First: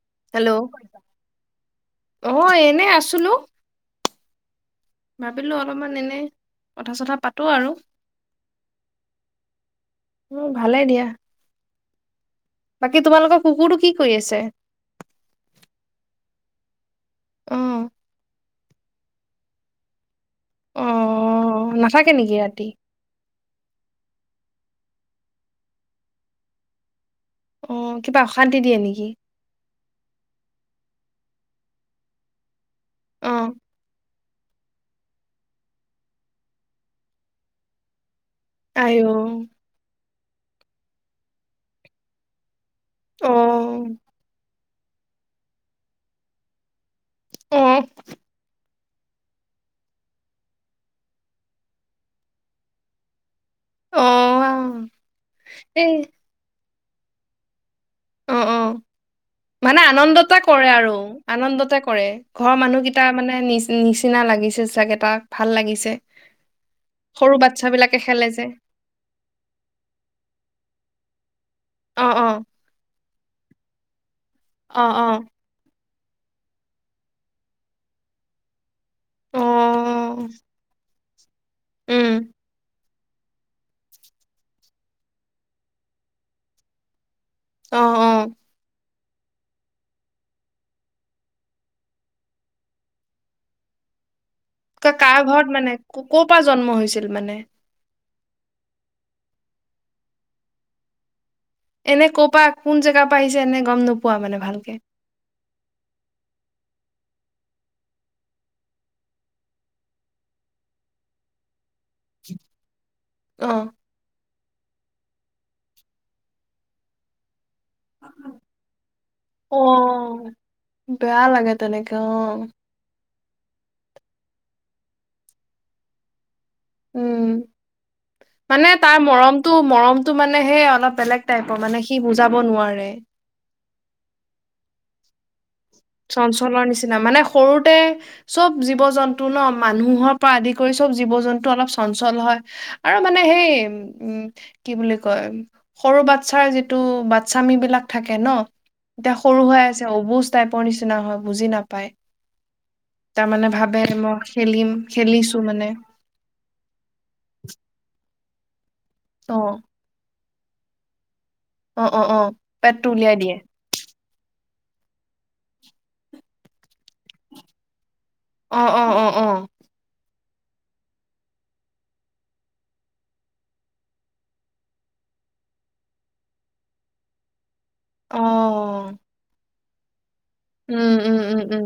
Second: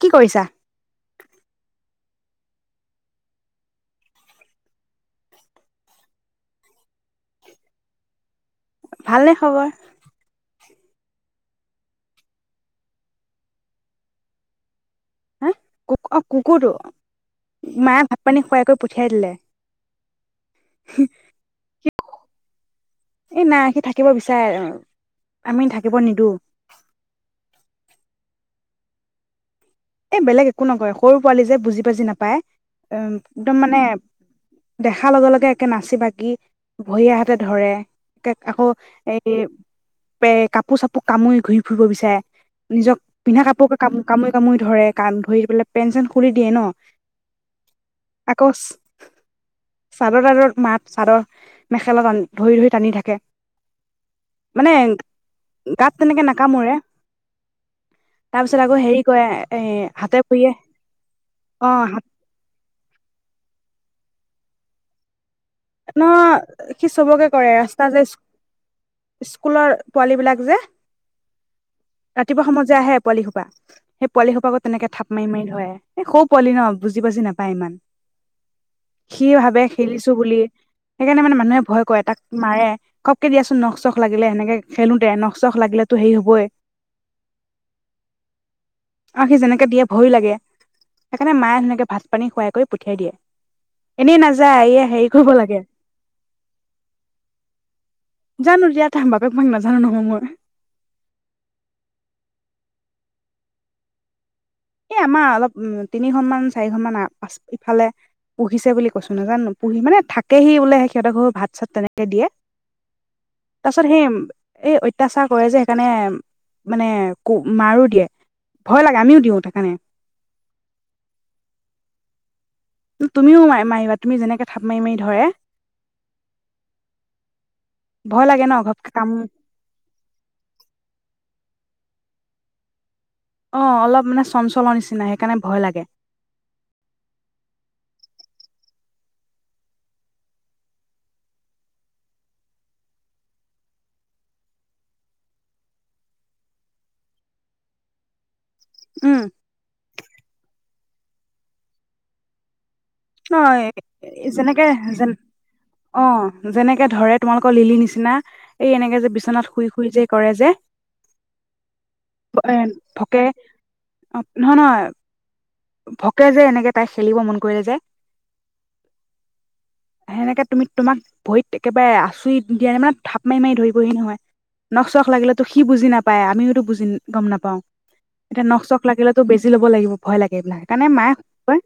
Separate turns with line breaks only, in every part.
কি কৰিছা
হেল্ল'। নহয়, এনে আছিলো। ভাবিলো অলপমান এনে, কথা চথা পাতো আৰু।
ভালনে খবৰ।
উম, ভালে দিয়া। বাকী তোমালোকৰ কুকুৰটো কি কৰি আছে।
হা, কু-ক অ' কুকুৰটো।
অ
মায়ে ভাত পানী খুৱাই পঠিয়াই দিলে।
অ', নাথাকে নেকি ৰাতি?
এই নাই সি থাকিব বিচাৰে অ'। আমি থাকিব নিদো।
অ', কিবা অশান্তি দিয়ে নেকি।
এ, বেলেগ একো নকয় সৰু পোৱালি যে বুজি বজি নাপায়। [inaudible]
অ
একদম মানে দেখাৰ লগে-লগে একে নাচি বাগি, ভৰিয়ে হাতে ধৰে। [unintelligible] আকৌ,
আই অ
এই [unintelligible] কাপোৰ-চাপোৰ কামুৰি ঘূৰি ফুৰিব বিচাৰে। নিজক
অ
পিন্ধা কাপোকে কাম-কামুৰি কামুৰি ধৰে কান ধৰি পেলাই পেন-চেন খুলি দিয়ে ন। [unintelligible] চাদৰ-তাদৰ মাত চাদৰ মেখেলা-টান ধৰি-ধৰি টানি থাকে।
অ
মানে,
এই
গাত তেনেকে নাকামোৰে।
অ অ
তাৰপাছত আকৌ হেৰি কয়ে
মানে আনন্দতে কৰে আৰু,
অ
আনন্দতে
হাত
কৰে। ঘৰৰ মানুহকেইটা মানে নি [unintelligible] নিচিনা লাগিছিল চাগে তাক। ভাল লাগিছে
ন, সি চবকে
সৰু
কৰে ৰাস্তা
বাচ্ছাবিলাকে
যে
খেলে
[inaudible] স্কুলৰ পোৱালী বিলাক যে।
অ অ
ৰাতিপুৱা সময়ত যে আহে। পোৱালি সোপা। সেই পোৱালি সোপাকো
অ
তেনেকে থাপ মাৰি-মাৰি ধৰে। এ সৰু পোৱালি ন বুজি বাজি নাপাই ইমান। সি
অ অ
ভাবে খেলিছো বুলি সেইকাৰণে মানে মানুহে ভয় কৰে
উম
তাক মাৰে ঘপকে দিয়াচোন, নখ চখ লাগিলে সেনেকে খেলোঁতে নখ চখ লাগিলেতো হেৰি হ'বই
আহ অ
আৰু সি যেনেকে ভয়য়ো লাগে, সেইকাৰণে মায়ে ধুনীয়াকে ভাত পানী খুৱাই কৰি পঠিয়াই দিয়ে এনেই নাজা যায় আহে
তাৰ ঘৰত মানে ক'ৰ পৰা জন্ম হৈছিল মানে
জানো দিয়া তম বাপেক মাক নাজানো নহয় মই
এনে ক' পৰা কোন জেগাৰ পৰা আহিছে এনে গ'ম নোপোৱা মানে ভাল
এ আমাৰ অলপ তিনিখনমান চাৰিখনমান আ প ইফালে পুহিছে বুলি কৈছো নাজানো পুহি মানে থাকে সি বোলে সিহঁতে ঘৰ ভাত চাত তেনেকে দিয়ে
অ
তাৰ পাছত সেই এই অত্যাচাৰ কৰে যে সেইকাৰণে মানে কো মাৰো দিয়ে ভয় লাগে আমিও দিওঁ তাক
অ বেয়া লাগে তেনেকে অ
তুমিও মাৰিবা, তুমি যেনেকে থাপ মাৰি মাৰি ধৰে
উম
ভয় লাগে ন
মানে
ঘপকে
তাৰ
কাম
মৰমটো মৰমটো মানে হে অলপ বেলেগ টাইপৰ মানে সি বুজাব নোৱাৰে
অ অলপ মানে চঞ্চলন নিচিনা সেইকাৰণে ভয় লাগে
চঞ্চলৰ নিচিনা মানে সৰুতে চব জীৱ জন্তু ন মানুহৰ পৰা আদি কৰি চব জীৱ জন্তু অলপ চঞ্চল হয় আৰু মানে সেই উম কি বুলি কয় সৰু বাচ্ছাৰ যিটো বাচ্ছামী বিলাক থাকে ন এতিয়া
উম
সৰু হৈ আছে অবুজ ৰ নিচিনা হয় বুজি নাপায়
ন
তাৰমানে ভাবে মই
যেনেকে
খেলিম
যে
খেলিছো মানে
অ যেনেকে ধৰে তোমালোক ক লিলি নিচিনা এই এনেকে যে
অ
বিচনাত শুই শুই যে কৰে যে
অ অ অ
এ
পেটটো উলিয়াই
ভকে
দিয়ে
নহয় নহয় ভকে যে এনেকে তাই খেলিব মন কৰিলে যে
অ অ অ অ
সেনেকে তুমি তোমাক ভৰিত একেবাৰে আচুৰি দিয়া নাই মানে থাপ মাৰি মাৰি ধৰিবহি নহয় নখ চখ লাগিলে তো সি বুজি নাপায় আমিওতো বুজি গম নাপাওঁ
অ
এতিয়া নখ চখ লাগিলেতটো বেছি ল'ব লাগিব ভয় লাগে এইবিলাক কাৰণে
উম
মায়ে
উম উম
কয়
উম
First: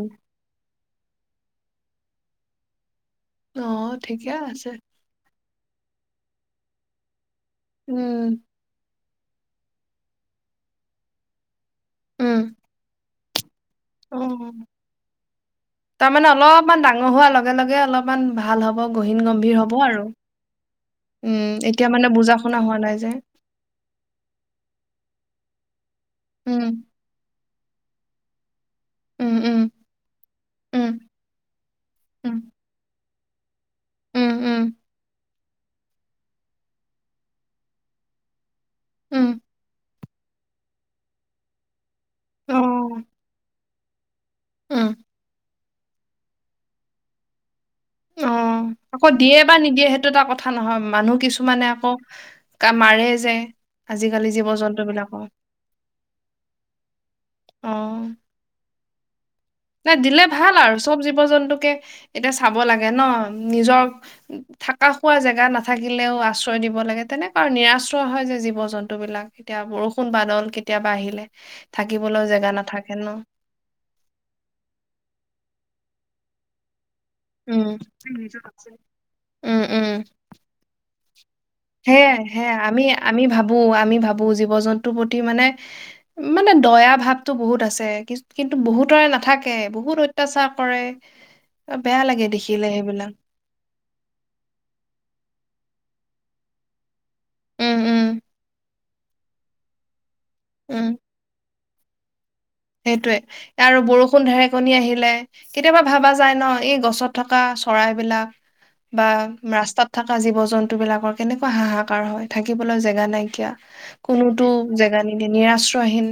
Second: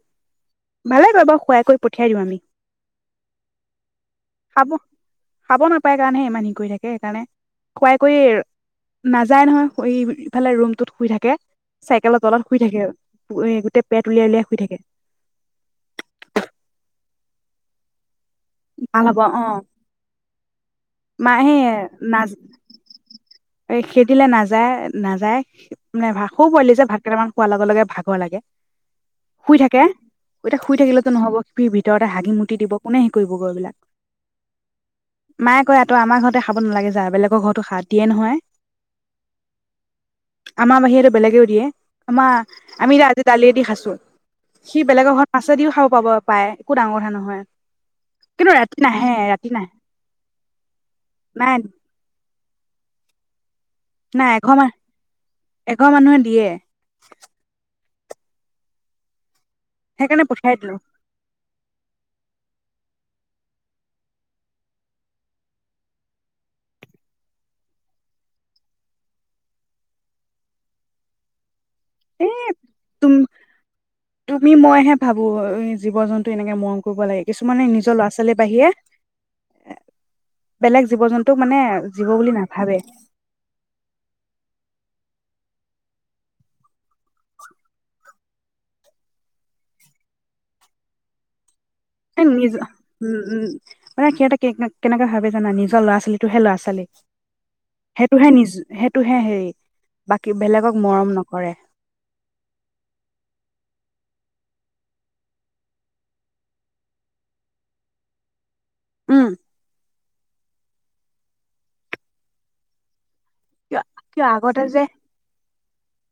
ভালে এবাৰ খোৱাকৈ পঠিয়াই দিম আমি
অ ঠিকে
খাব
আছে
খাব নাপায় কাৰণেহে ইমান হেৰি কৰি থাকে সেইকাৰণে কোৱাই
উম
কৰি নাযায় নহয় এইফালে ৰুমটোত শুই থাকে চাইকেলৰ
উম
তলত শুই থাকে আৰু [unintelligible] তে পেট উলিয়াই উলিয়াই
অ
শুই থাকে
তাৰমানে অলপমান ডাঙৰ ন হোৱাৰ লগে লগে অলপ অমান ভাল হ'ব গহীন গম্ভীৰ হ'ব আৰু
মাহে
উম এতিয়া মানে
ন
বুজা শুনা হোৱা নাই যে
খে দিলে নাযায় নাযায় মানে ভাকো
উম
পোৱালি যে ভাত কেইটামান খোৱাৰ লগে লগে ভাগৰ লাগে
উম
শুই
উম
থাকে ইতিয়া শুই
উম
থাকিলেতো নহব সি ভিতৰতে হাগি
উম
মুটি দিব কোনে হে কৰিব গৈ এইবিলাক
উম উম
মা কয়ো আমাৰ ঘৰতে খাব নালাগে য বেলেৰ ঘৰতো সাৰ দিয়ে নহয়
উম
আমাৰ বাহিৰে বেলেগেও দিয়ে
অ
আমাৰ আমি আজি দালিয়েদি খাইছো চ [unintelligible] সি
উম।
বেলেগৰ ঘৰত আছে যদিও খাব পাব পায় একো ডাঙৰ কথা নহয়
অ
কিন্তু ৰাতি
আকৌ
নাহে
দিয়ে
ৰাতি
বা
নাহে
নিদিয়ে সেইটো এটা কথা কথা নহয় মানুহ
নাই
কিছুমানে আকৌ ক মাৰে যায়
নাই এঘৰ মানুহে এঘৰ মানুহে দিয়ে
[unintelligible] নাই দিলে
সেইকাৰণে পঠিয়াই
ভাল
দিলো
আৰু চব জীৱ জন্তুকে এতিয়া চাব লাগে ন নিজৰ থকা খোৱা জেগা নাথাকিলেও আশ্ৰয় দিব লাগে তেনেকুৱা আৰু নিৰাশ্ৰয় হয় যে জীৱ জন্তু বিলাক এতিয়া বৰষুণ বাদল কেতিয়াবা আহিলে
এ
থাকিবলৈও জেগা
তুম
নাথাকেনো
তুমি মইহে ভাবো জীৱ জন্তু এনেকে মৰম শুব লাগে কিছুমানে
উম
নিজৰ ল'ৰা ছোৱালী বাহিৰে বেলেগ জীৱ জন্তু
সে সে আমি আমি ভাবো আমি ভাবো জীৱ জন্তু প্ৰতি মানে মানে দয়া ভাৱটো বহুত আছে কিন্তু বহুতৰে নাথাকে বহুত অত্যাচাৰ কৰে বেয়া লাগে
নিজ
দেখিলে সেইবিলাক
উম উম মানে খটা কে কেনেকা ভাবে জানা নিজৰ ল'ৰা ছোৱালীটোহে ল'ৰা ছোৱালী
উম উম
সেইটোহে নিজ সেইটো টো হে হেৰি বাকী বেলেগক
উম
মৰম নকৰে
সেইটোৱে আৰু বৰষুণ ঢেৰেকণী আহিলে কেতিয়াবা ভাবা যায় ন এই গছত থকা চৰাইবিলাক বা
উম
ৰাস্তাত থকা জীৱ জন্তু বিলাকৰ কেনেকুৱা হাহাকাৰ হয় থাকিবলৈ জেগা নাইক এতিয়া
কিয় কিয়
কোনোতো
আগতে যে
জেগা নিদে নিৰাশ্ৰহীন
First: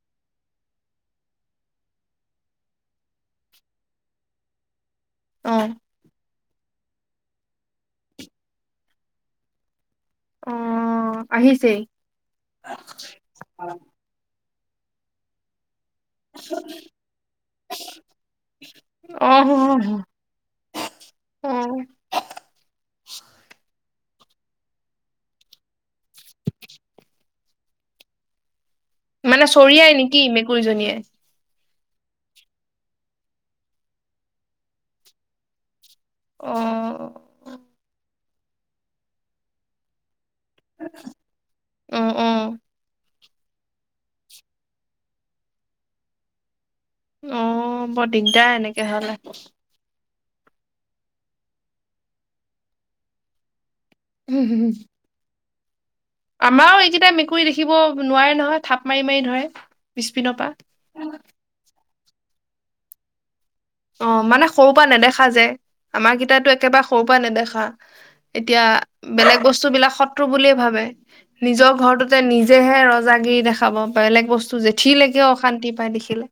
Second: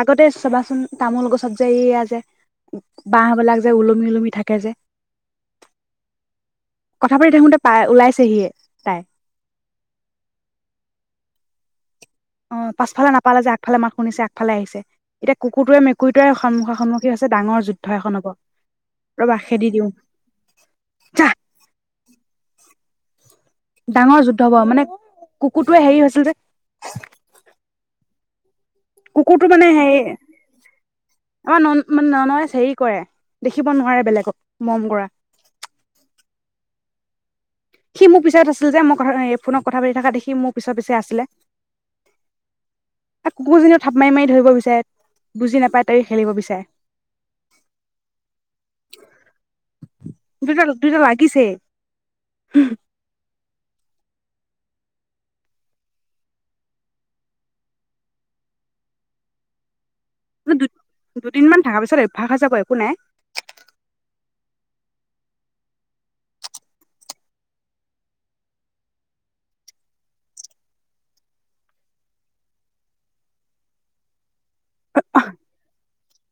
আগতে চবাচোন তামোল গছত যে এইয়া যে বাহবলাক যে ওলমি ওলমি থাকে যে
অ
কথা পাতি থাকোঁততে পাই ওলাইছেহিয়ে তাই
অ আহিছেই
অ পাছফালে নাপালে যে আগফালে মাক শুনিছে এইফালে আহিছে এতিয়া কুকুৰটোৱে মে কুইতাই সন্মুখা সন্মুখী হৈছে ডাঙৰ যুদ্ধ এখন হব
অ
ৰবা খেদি দিওঁ জাহ
অ [unintelligible]
ডাঙৰ যুদ্ধ হব মানে কুকুৰটোৱে হেৰি হৈছে ত
মানে চৰিয়াই
হেৰি
নেকি মেকুৰীজনীয়ে
আমাৰ নন মানে ন নয় হেৰি কৰে দেখিব নোৱাৰে বেলেগক মম কৰা
অ
সি মোৰ পিছত আছিল যে মই ফোনত কথা পাতি থকা দেখি সি মোৰ পিছত পিছে আছিলে
অ অ
কুকুৰজনীও থাপ মাৰি মাৰি ধৰিব বিচাৰে বুজি নাপায় তাই খেলিব বিচাৰে
অহ বৰ দিগদাৰ এনেকে হলে
দুটা দুইটা লাগিছে
উম হুম আমাৰো এইকেইটাই মেকুৰী দেখিব নোৱাৰে নহয় থাপ মাৰি মাৰি ধৰে পিছপিনৰ পৰা
দুদিনমান থকা পিছত ভাষা যাব একো নাই
অ মানে সৰুৰ পৰা নেদেখা যে আমাৰ কেইটো একেবাৰে সৰুৰ পৰা নেদেখা এতিয়া বেলেগ বস্তু বিলাক শত্ৰু বুলিয়ে ভাবে নিজৰ ঘৰটোতে নিজেহে ৰজাগিৰি দেখাব বেলেগ বস্তু জেঠিললৈকেও অশান্তি পায় দেখিলে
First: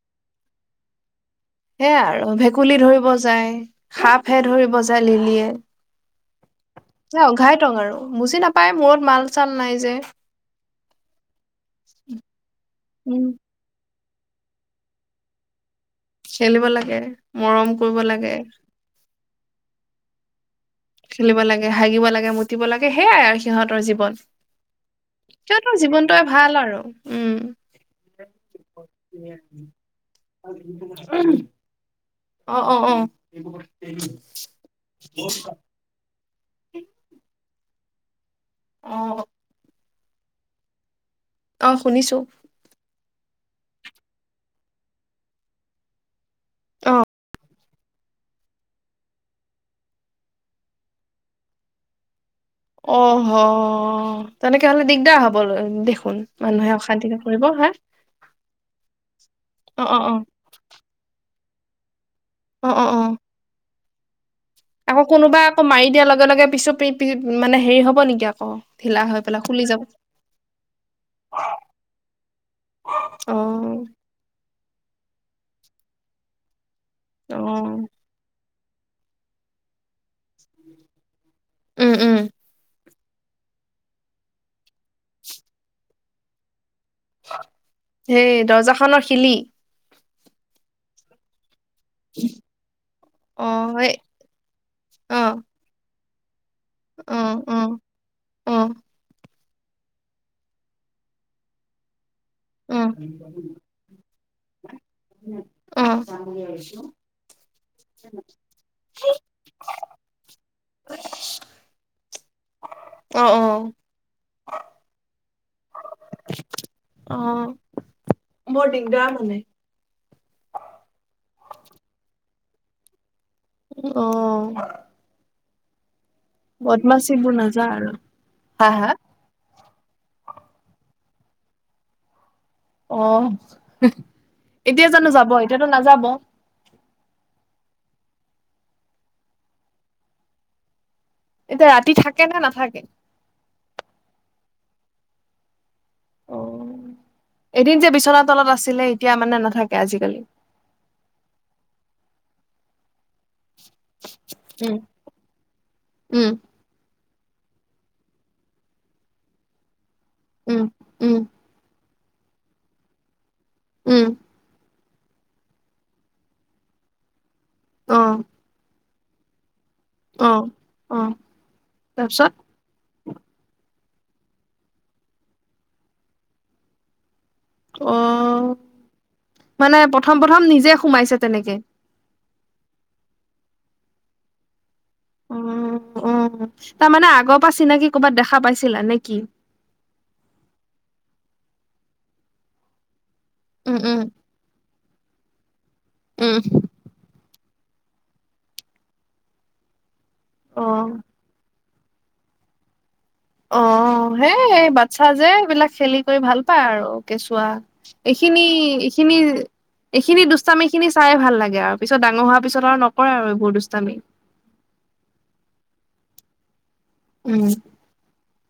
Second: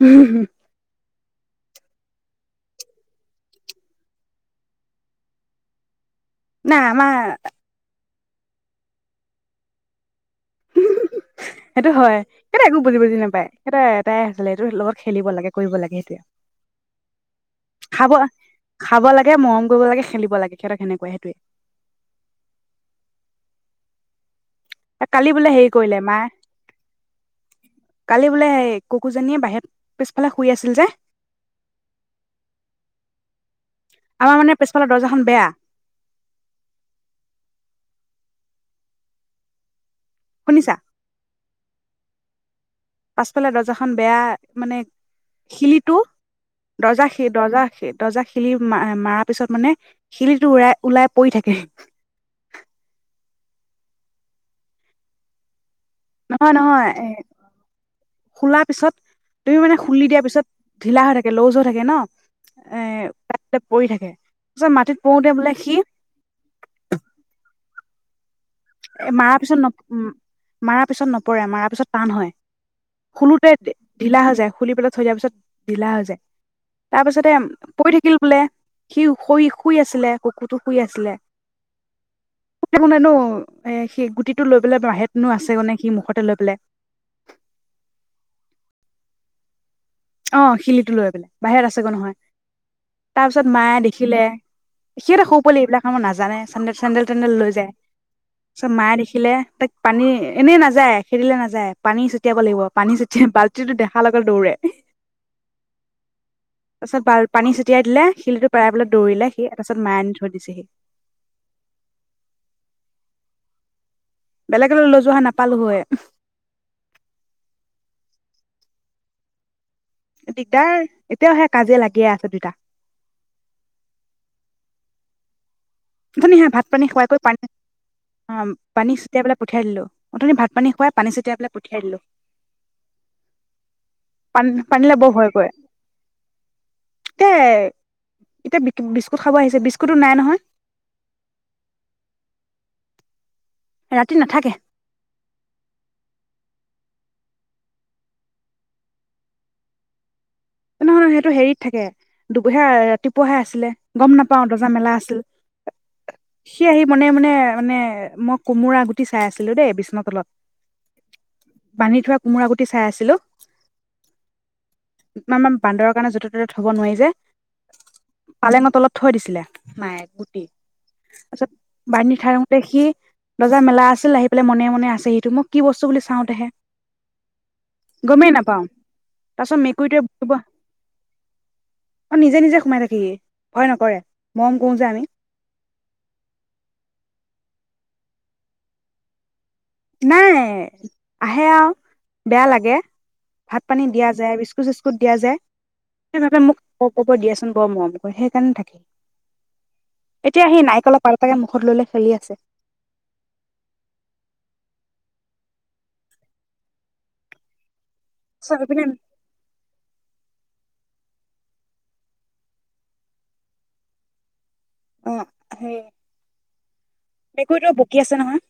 হুম
সেয়া আৰু ভেকুলী ধৰিব যায়। সাপহে ধৰিব যায় লিলিয়ে,
নাই আমাৰ
ন অঘাই টং আৰু।। বুজি নাপায় মূৰত মাল চাল নাই যে।।
সেইটো হয় [unintelligible] একো বুজি বুজি
উম
নাপায় সে এ' এটাই আছিলে এইটো লগত খেলিব লাগে কৰিব লাগে সেইটোৱে
খেলিব লাগে মৰম কৰিব
খাব
লাগে
[unintelligible] মৰম কৰিব লাগে খেলিব লাগে সিহঁতক সেনেকুৱাই সেইটোৱে
খেলিব লাগে হাগিব লাগে মুতিব লাগে সেয়াই আৰু সিহঁতৰ জীৱ বছ
এ' কালি বোলে হেৰি কৰিলে মাই
আৰু উম
কালি বোলে হ' কুকুজনীয়ে বাহিৰ পিছফালে শুই আছিল যে
অ',
আমাৰ মানে
অ',
পিছফালৰ দৰ্জাখন বেয়া
অ' [inaudible] অ'
শুনিছা
অ' শুনিছো।
পাছফালে দৰ্জাখন বেয়া মানে শিলিটো
অ
দৰ্জা শি দৰ্জা শি দৰ্জা শিলি মাৰা মাৰা পিছত মানে শিলিটো ওলা ওলাই পৰি থাকে।
অহ' হ তেনেকে হ'লে দিগদাৰ হ'ব ল
নহয় নহয় এ খুলাৰ পিছত তুমি মানে
অ অ
খুলি
অ
দিয়া পিছত ঢিলা হৈ থা কে লুজ হৈ থাকে ন'
অ অ অ
এঁ পৰি থাকে মাটিত
আকৌ
পৰোতে
কোনোবা
বোলে
আকৌ
সি
মাৰি দিয়াৰ লগে লগে পিছো পি পি মানে হেৰি হ'ব নেকি আকৌ ঢিলা
এ'
হৈ
মাৰা
পেলাই
পিছত
খুলি
ন
যাব
উম মাৰাৰ পিছত নপৰে মাৰা পিছত টান হয়
অ
খুলোতে ঢিলা হৈ যায়, খুলি পেলাই থৈ দিয়া পিছত ঢিলা হৈ যায় তাৰপিছতে
অ
ম পৰি থাকিল বোলে সি শুই শুই আছিলে কুকুৰটো শুই আছিলে
উম উম
[unintelligible] [unintelligible] নো এ সেই গুটিটো লৈ পেলাই [unintelligible] আছে গ নে সি মুখতে লৈ পেলাই
[unintelligible] হেই দৰ্জাখনৰ শিলি?
অ' শিলিটো লৈ পেলাই বাহিৰত আছে [unintelligible] নহয়, তাৰপিছত
অ
মায়ে
সেই
দেখিলে, সি
অ
এটা সৰু পোৱালি এইবিলাক কাম নাজ জানে। চেন্দে,
অ
চেণ্ডেল-টেণ্ডেল লৈ
অ
যায়,
অ
ছত মায়ে দেখিলে। তাইক পানী এনেই নাযায় খেদিলে নাযায় পানী ছ তিয়াব লাগিব।
অ
পানী ছটিয়া বাল্টিটো দেখা লগে দৌৰে
অ
তাৰপিছত বাল পানী ছটিয়াই দিলে খিলিটো পেলাই বোলে দৌৰিলে সি, তাৰপাছত মাই আনি থৈ দিছেহি।
অ', অ।
বেলেগলৈ লৈ যোৱা হয় নাপালো হয়।
অ বৰ দিগদাৰ মানে।
দিগদাৰ, এতিয়াও সে কাজিয়া লাগিয়ে আছে দুইতা।
অ
ধুনীয়া ভাত-পানী খোৱাইকৈ
বদমাচিবোৰ
পানী
নাযা আৰু
অ,
হা হা
পানী ছটিয়াই পেলাই পঠিয়াই দিলো, উঠুনি ভাত পানী খুৱাই পানী ছটিয়াই পেলাই পঠিয়াই দিলো।
অ',
পানী
এতিয়া জানো যাব, এতিয়াতো নাযাব?
কে এতিয়া বিস্কুট খাব আহিছে বিস্কুতো নাই নহয়।
এতিয়া ৰাতি থাকে নে নাথাকে?
ৰাতি নাথাকে।
অ, এদিন যে বিচনা তলত আছিলে এতিয়া মানে নাথাকে আজিকালি?
নহয়, সেইটো হেৰিত থাকে দুবিহা ৰাতিপুৱাহে আছে লে গম নাপাও দৰ্জা
উম,
মেলা আছিল,
উম,
সি আহি মনে মনে হ'য় মানে মই কোমোৰা গুটি চাই আছিলো দেই বিষ্ণু
উম,
তলত
উম,
বান্ধী থোৱা কোমোৰা গুটি চাই আছিলো।
উম।
মা মা আমাৰ বান্দৰ কাৰণে য'তে ত'তে থ'ব নোৱাৰি যে।
অ',
পালেঙ তলত থৈ দিছিলে? নাই
অ',
গোটেই,
অ',
তাৰপিছত বান্ধি
তাৰপিছত
থাওতে সি দৰ্জা মেলা আছে আছিল আহি পেলাই মনে মনে আছে সিটো, মই কি বস্তু বুলি চাওঁতেহে। গমেই
অ',
নাপাও, তাৰ পাছত
মানে প্ৰথম
মেকুৰীটোৱে-
প্ৰথম নিজে সোমাইছে তেনেকে।
অ, নিজে নিজে সোমাই থাকেহি, ভয় নকৰে মৰম কৰো যে আমি।
অ', অ তাৰমানে আগৰ পৰা চিনাকি কৰ'বাত দেখা পাইছিলা নে কি?
নাই, আহে আৰু বেয়া লাগে।
উম,
ভাত-পানী
উম,
দিয়া যায়, বিস্কুট-চিস্কুট দিয়া যায়, সেই
উম,
ভাবে মোক ক কব দি আছে বৰ মৰম কৰে সেইকাৰণে থাকিল। এতিয়া সি
অ'।
নাইকলৰ পাত কেতাকে মুখত ললে চলি আছে।
অ, সেই বাচ্ছা যে এইবিলাক খেলি কৰি ভাল পায় আৰু কেঁচুৱা। এইখিনি,
চব ইপিনে
এইখিনি, এইখিনি দুষ্টমী খিনি চাই ভাল লাগে আৰু পিছত ডাঙৰ হোৱা পিছত আৰু নকৰে আৰু এইবোৰ দুষ্টামী।
অ', সেই
উম
মেকুৰীতো ভোকী আছে নহয়।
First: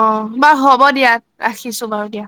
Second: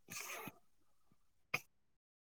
অ', বা হ'ব দিয়া। ৰাখিছোঁ বাৰু দিয়া।